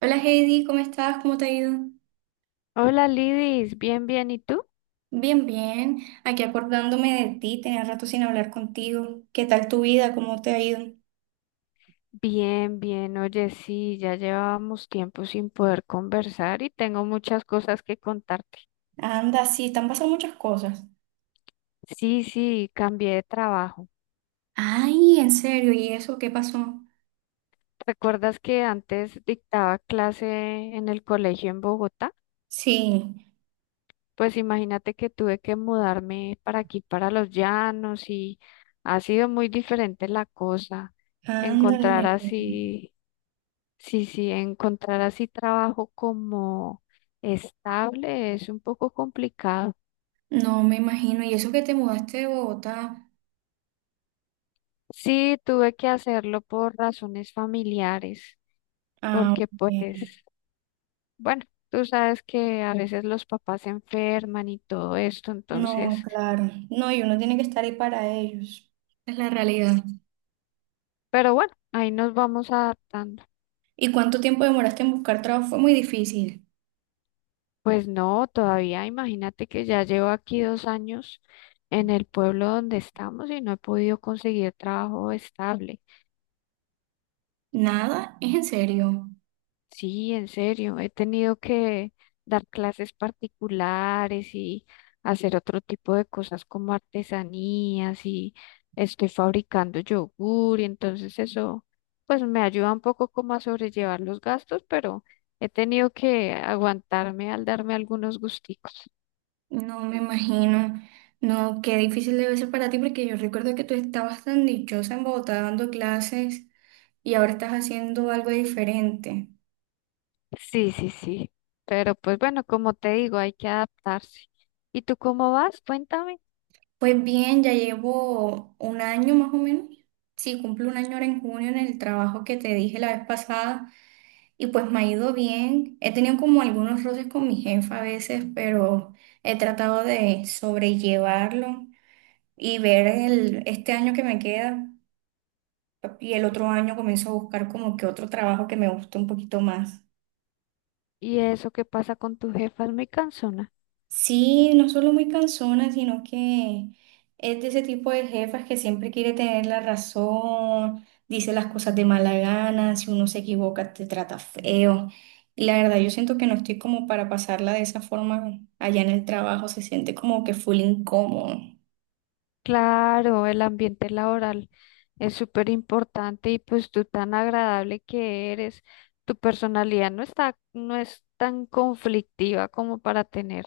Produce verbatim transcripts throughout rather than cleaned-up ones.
Hola Heidi, ¿cómo estás? ¿Cómo te ha ido? Hola Lidis, bien, bien, ¿y tú? Bien, bien. Aquí acordándome de ti, tenía rato sin hablar contigo. ¿Qué tal tu vida? ¿Cómo te ha ido? Bien, bien, oye, sí, ya llevábamos tiempo sin poder conversar y tengo muchas cosas que contarte. Anda, sí, te han pasado muchas cosas. Sí, sí, cambié de trabajo. Ay, en serio, ¿y eso qué pasó? ¿Recuerdas que antes dictaba clase en el colegio en Bogotá? Sí, Pues imagínate que tuve que mudarme para aquí, para Los Llanos, y ha sido muy diferente la cosa. Encontrar ándale. así Sí, sí, encontrar así trabajo como estable es un poco complicado. No me imagino, ¿y eso que te mudaste de Bogotá? Sí, tuve que hacerlo por razones familiares, Ah, porque pues, ok. bueno, tú sabes que a veces los papás se enferman y todo esto, entonces, No, claro. No, y uno tiene que estar ahí para ellos. Es la realidad. pero bueno, ahí nos vamos adaptando. ¿Y cuánto tiempo demoraste en buscar trabajo? Fue muy difícil. Pues no, todavía imagínate que ya llevo aquí dos años en el pueblo donde estamos y no he podido conseguir trabajo estable. Nada, ¿es en serio? Sí, en serio, he tenido que dar clases particulares y hacer otro tipo de cosas como artesanías y estoy fabricando yogur y entonces eso pues me ayuda un poco como a sobrellevar los gastos, pero he tenido que aguantarme al darme algunos gusticos. No me imagino. No, qué difícil debe ser para ti porque yo recuerdo que tú estabas tan dichosa en Bogotá dando clases y ahora estás haciendo algo diferente. Sí, sí, sí, pero pues bueno, como te digo, hay que adaptarse. ¿Y tú cómo vas? Cuéntame. Pues bien, ya llevo un año más o menos. Sí, cumplo un año ahora en junio en el trabajo que te dije la vez pasada y pues me ha ido bien. He tenido como algunos roces con mi jefa a veces, pero he tratado de sobrellevarlo y ver el, este año que me queda. Y el otro año comienzo a buscar como que otro trabajo que me guste un poquito más. ¿Y eso qué pasa con tu jefa? Es muy cansona. Sí, no solo muy cansona, sino que es de ese tipo de jefas que siempre quiere tener la razón, dice las cosas de mala gana, si uno se equivoca te trata feo. Y la verdad, yo siento que no estoy como para pasarla de esa forma allá en el trabajo, se siente como que full incómodo. Claro, el ambiente laboral es súper importante y pues tú tan agradable que eres, tu personalidad no está, no es tan conflictiva como para tener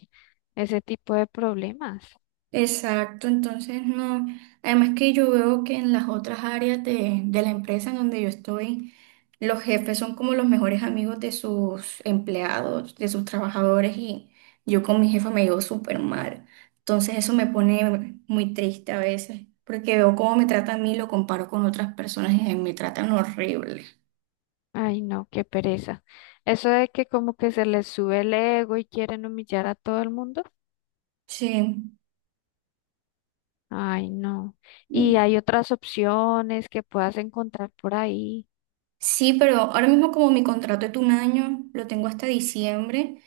ese tipo de problemas. Exacto, entonces no. Además que yo veo que en las otras áreas de, de la empresa en donde yo estoy, los jefes son como los mejores amigos de sus empleados, de sus trabajadores y yo con mi jefa me llevo súper mal. Entonces eso me pone muy triste a veces, porque veo cómo me trata a mí y lo comparo con otras personas y me tratan horrible. Ay, no, qué pereza. Eso de que como que se les sube el ego y quieren humillar a todo el mundo. Sí, Ay, no. Y hay otras opciones que puedas encontrar por ahí. sí, pero ahora mismo como mi contrato es de un año, lo tengo hasta diciembre.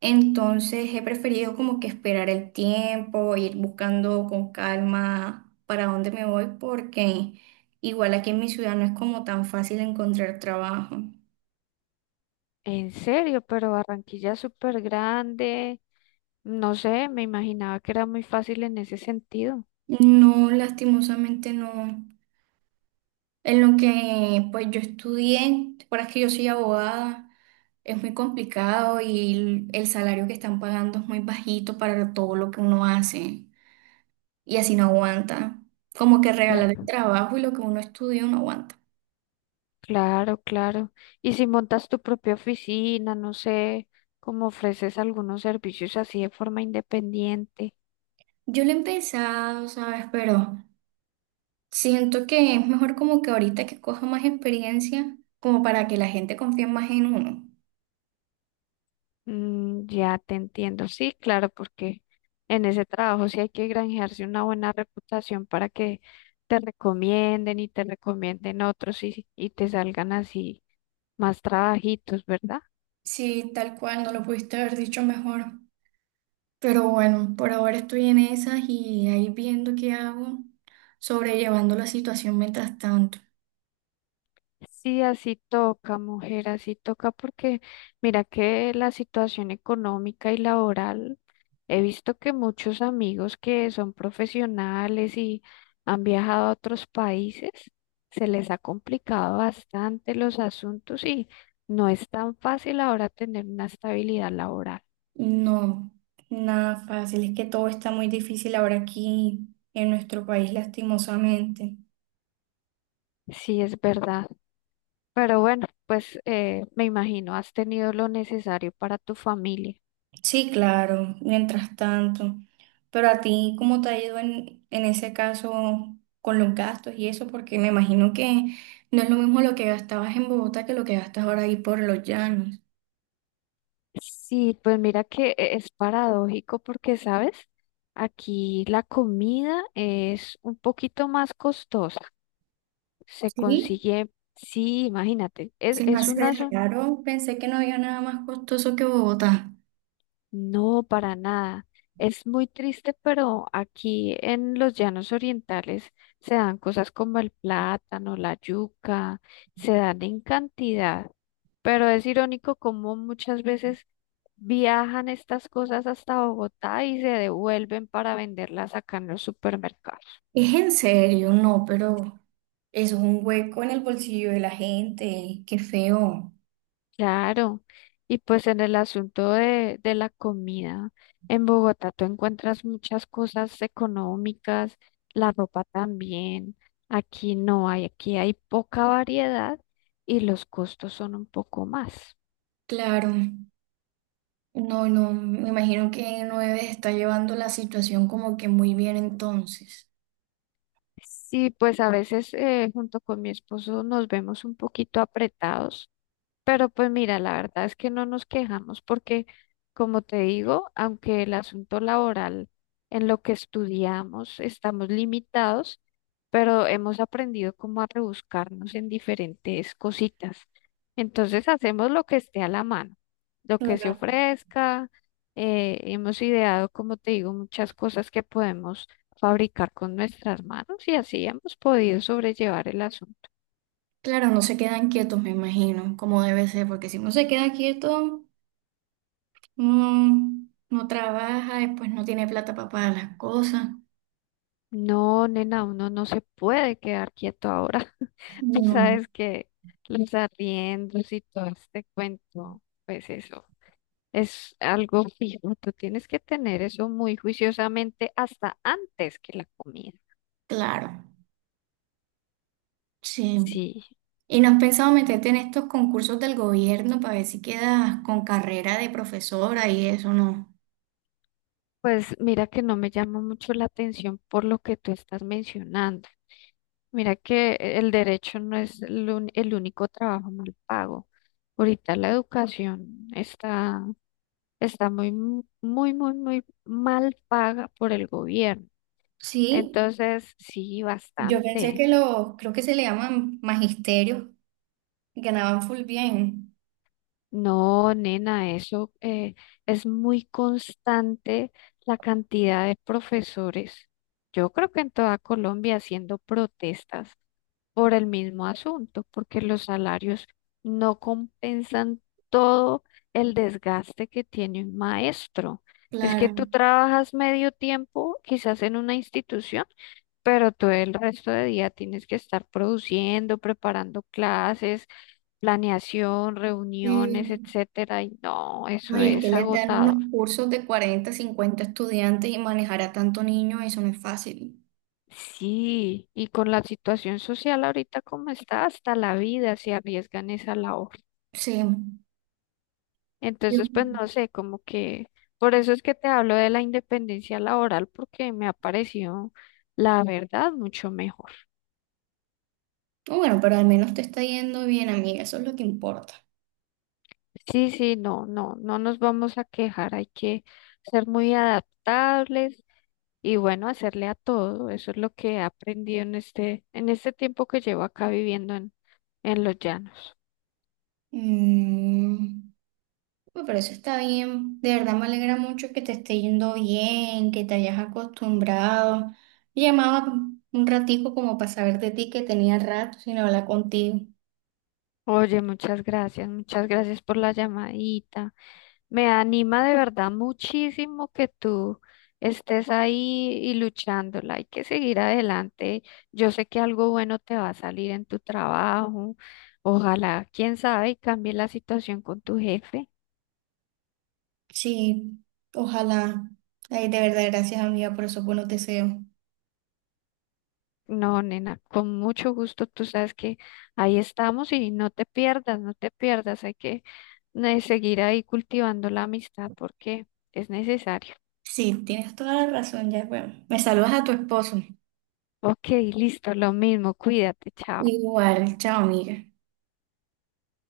Entonces he preferido como que esperar el tiempo, ir buscando con calma para dónde me voy, porque igual aquí en mi ciudad no es como tan fácil encontrar trabajo. En serio, pero Barranquilla es súper grande. No sé, me imaginaba que era muy fácil en ese sentido. No, lastimosamente no. En lo que pues yo estudié, para que yo soy abogada, es muy complicado y el, el salario que están pagando es muy bajito para todo lo que uno hace y así no aguanta. Como que regalar el Cla- trabajo y lo que uno estudió no aguanta. Claro, claro. Y si montas tu propia oficina, no sé, cómo ofreces algunos servicios así de forma independiente. Yo lo he empezado, ¿sabes? Pero siento que es mejor como que ahorita que coja más experiencia, como para que la gente confíe más en uno. Mm, ya te entiendo. Sí, claro, porque en ese trabajo sí hay que granjearse una buena reputación para que te recomienden y te recomienden otros y, y te salgan así más trabajitos, ¿verdad? Sí, tal cual, no lo pudiste haber dicho mejor. Pero bueno, por ahora estoy en esas y ahí viendo qué hago, sobrellevando la situación mientras tanto. Sí, así toca, mujer, así toca porque mira que la situación económica y laboral, he visto que muchos amigos que son profesionales y han viajado a otros países, se les ha complicado bastante los asuntos y no es tan fácil ahora tener una estabilidad laboral. No, nada fácil, es que todo está muy difícil ahora aquí en nuestro país, lastimosamente. Sí, es verdad. Pero bueno, pues eh, me imagino, has tenido lo necesario para tu familia. Sí, claro, mientras tanto. Pero a ti, ¿cómo te ha ido en, en ese caso con los gastos y eso? Porque me imagino que no es lo mismo lo que gastabas en Bogotá que lo que gastas ahora ahí por los llanos. Sí, pues mira que e- es paradójico porque, ¿sabes? Aquí la comida es un poquito más costosa. Se Sí, consigue, sí, imagínate, es, se me es hace una... raro. Pensé que no había nada más costoso que Bogotá. No, para nada. Es muy triste, pero aquí en los llanos orientales se dan cosas como el plátano, la yuca, se dan en cantidad, pero es irónico como muchas veces viajan estas cosas hasta Bogotá y se devuelven para venderlas acá en los supermercados. Es en serio, no, pero eso es un hueco en el bolsillo de la gente. Qué feo. Claro, y pues en el asunto de, de la comida, en Bogotá tú encuentras muchas cosas económicas, la ropa también, aquí no hay, aquí hay poca variedad y los costos son un poco más. Claro. No, no, me imagino que no debes estar llevando la situación como que muy bien entonces. Sí, pues a veces eh, junto con mi esposo nos vemos un poquito apretados. Pero pues mira, la verdad es que no nos quejamos porque, como te digo, aunque el asunto laboral en lo que estudiamos estamos limitados, pero hemos aprendido cómo a rebuscarnos en diferentes cositas. Entonces hacemos lo que esté a la mano, lo que se Claro, ofrezca. Eh, hemos ideado, como te digo, muchas cosas que podemos fabricar con nuestras manos y así hemos podido sobrellevar el asunto. claro, no se quedan quietos, me imagino, como debe ser, porque si uno se queda quieto, no, no trabaja, después no tiene plata para pagar las cosas. No, nena, uno no se puede quedar quieto ahora. Tú No, sabes que los arriendos y todo este cuento, pues eso es algo fijo. Tú tienes que tener eso muy juiciosamente hasta antes que la comida. claro, sí. Sí, ¿Y no has pensado meterte en estos concursos del gobierno para ver si quedas con carrera de profesora y eso, no? pues mira que no me llama mucho la atención por lo que tú estás mencionando. Mira que el derecho no es el, un- el único trabajo mal pago. Ahorita la educación está está muy, m- muy, muy, muy mal paga por el gobierno. Sí, Entonces, sí, yo pensé bastante. que los, creo que se le llaman magisterios, ganaban full bien. No, nena, eso eh, es muy constante la cantidad de profesores. Yo creo que en toda Colombia haciendo protestas por el mismo asunto, porque los salarios no compensan todo el desgaste que tiene un maestro. Es que Claro. tú trabajas medio tiempo, quizás en una institución, pero todo el resto de día tienes que estar produciendo, preparando clases, planeación, reuniones, Sí. etcétera, y no, No, eso y es que es les dan unos agotador. cursos de cuarenta cincuenta estudiantes y manejar a tanto niño, eso no es fácil. Sí, y con la situación social ahorita como está, hasta la vida se arriesga en esa labor. Sí. Yo- Entonces, pues no sé, como que por eso es que te hablo de la independencia laboral, porque me ha parecido, la verdad, mucho mejor. no, bueno, pero al menos te está yendo bien, amiga, eso es lo que importa. Sí, sí, no, no, no nos vamos a quejar, hay que ser muy adaptables y bueno, hacerle a todo. Eso es lo que he aprendido en este, en este tiempo que llevo acá viviendo en, en los llanos. Mm, bueno, pero eso está bien. De verdad me alegra mucho que te esté yendo bien, que te hayas acostumbrado. Llamaba un ratico como para saber de ti que tenía rato sin hablar contigo. Oye, muchas gracias, muchas gracias por la llamadita. Me anima de verdad muchísimo que tú estés ahí y luchándola. Hay que seguir adelante. Yo sé que algo bueno te va a salir en tu trabajo. Ojalá, quién sabe, y cambie la situación con tu jefe. Sí, ojalá. Ay, de verdad, gracias, amiga, por esos buenos deseos. No, nena, con mucho gusto. Tú sabes que ahí estamos y no te pierdas, no te pierdas. Hay que eh, seguir ahí cultivando la amistad porque es necesario. Sí, tienes toda la razón, ya, bueno. Me saludas a tu esposo. Ok, listo, lo mismo. Cuídate, chao. Igual, chao, amiga.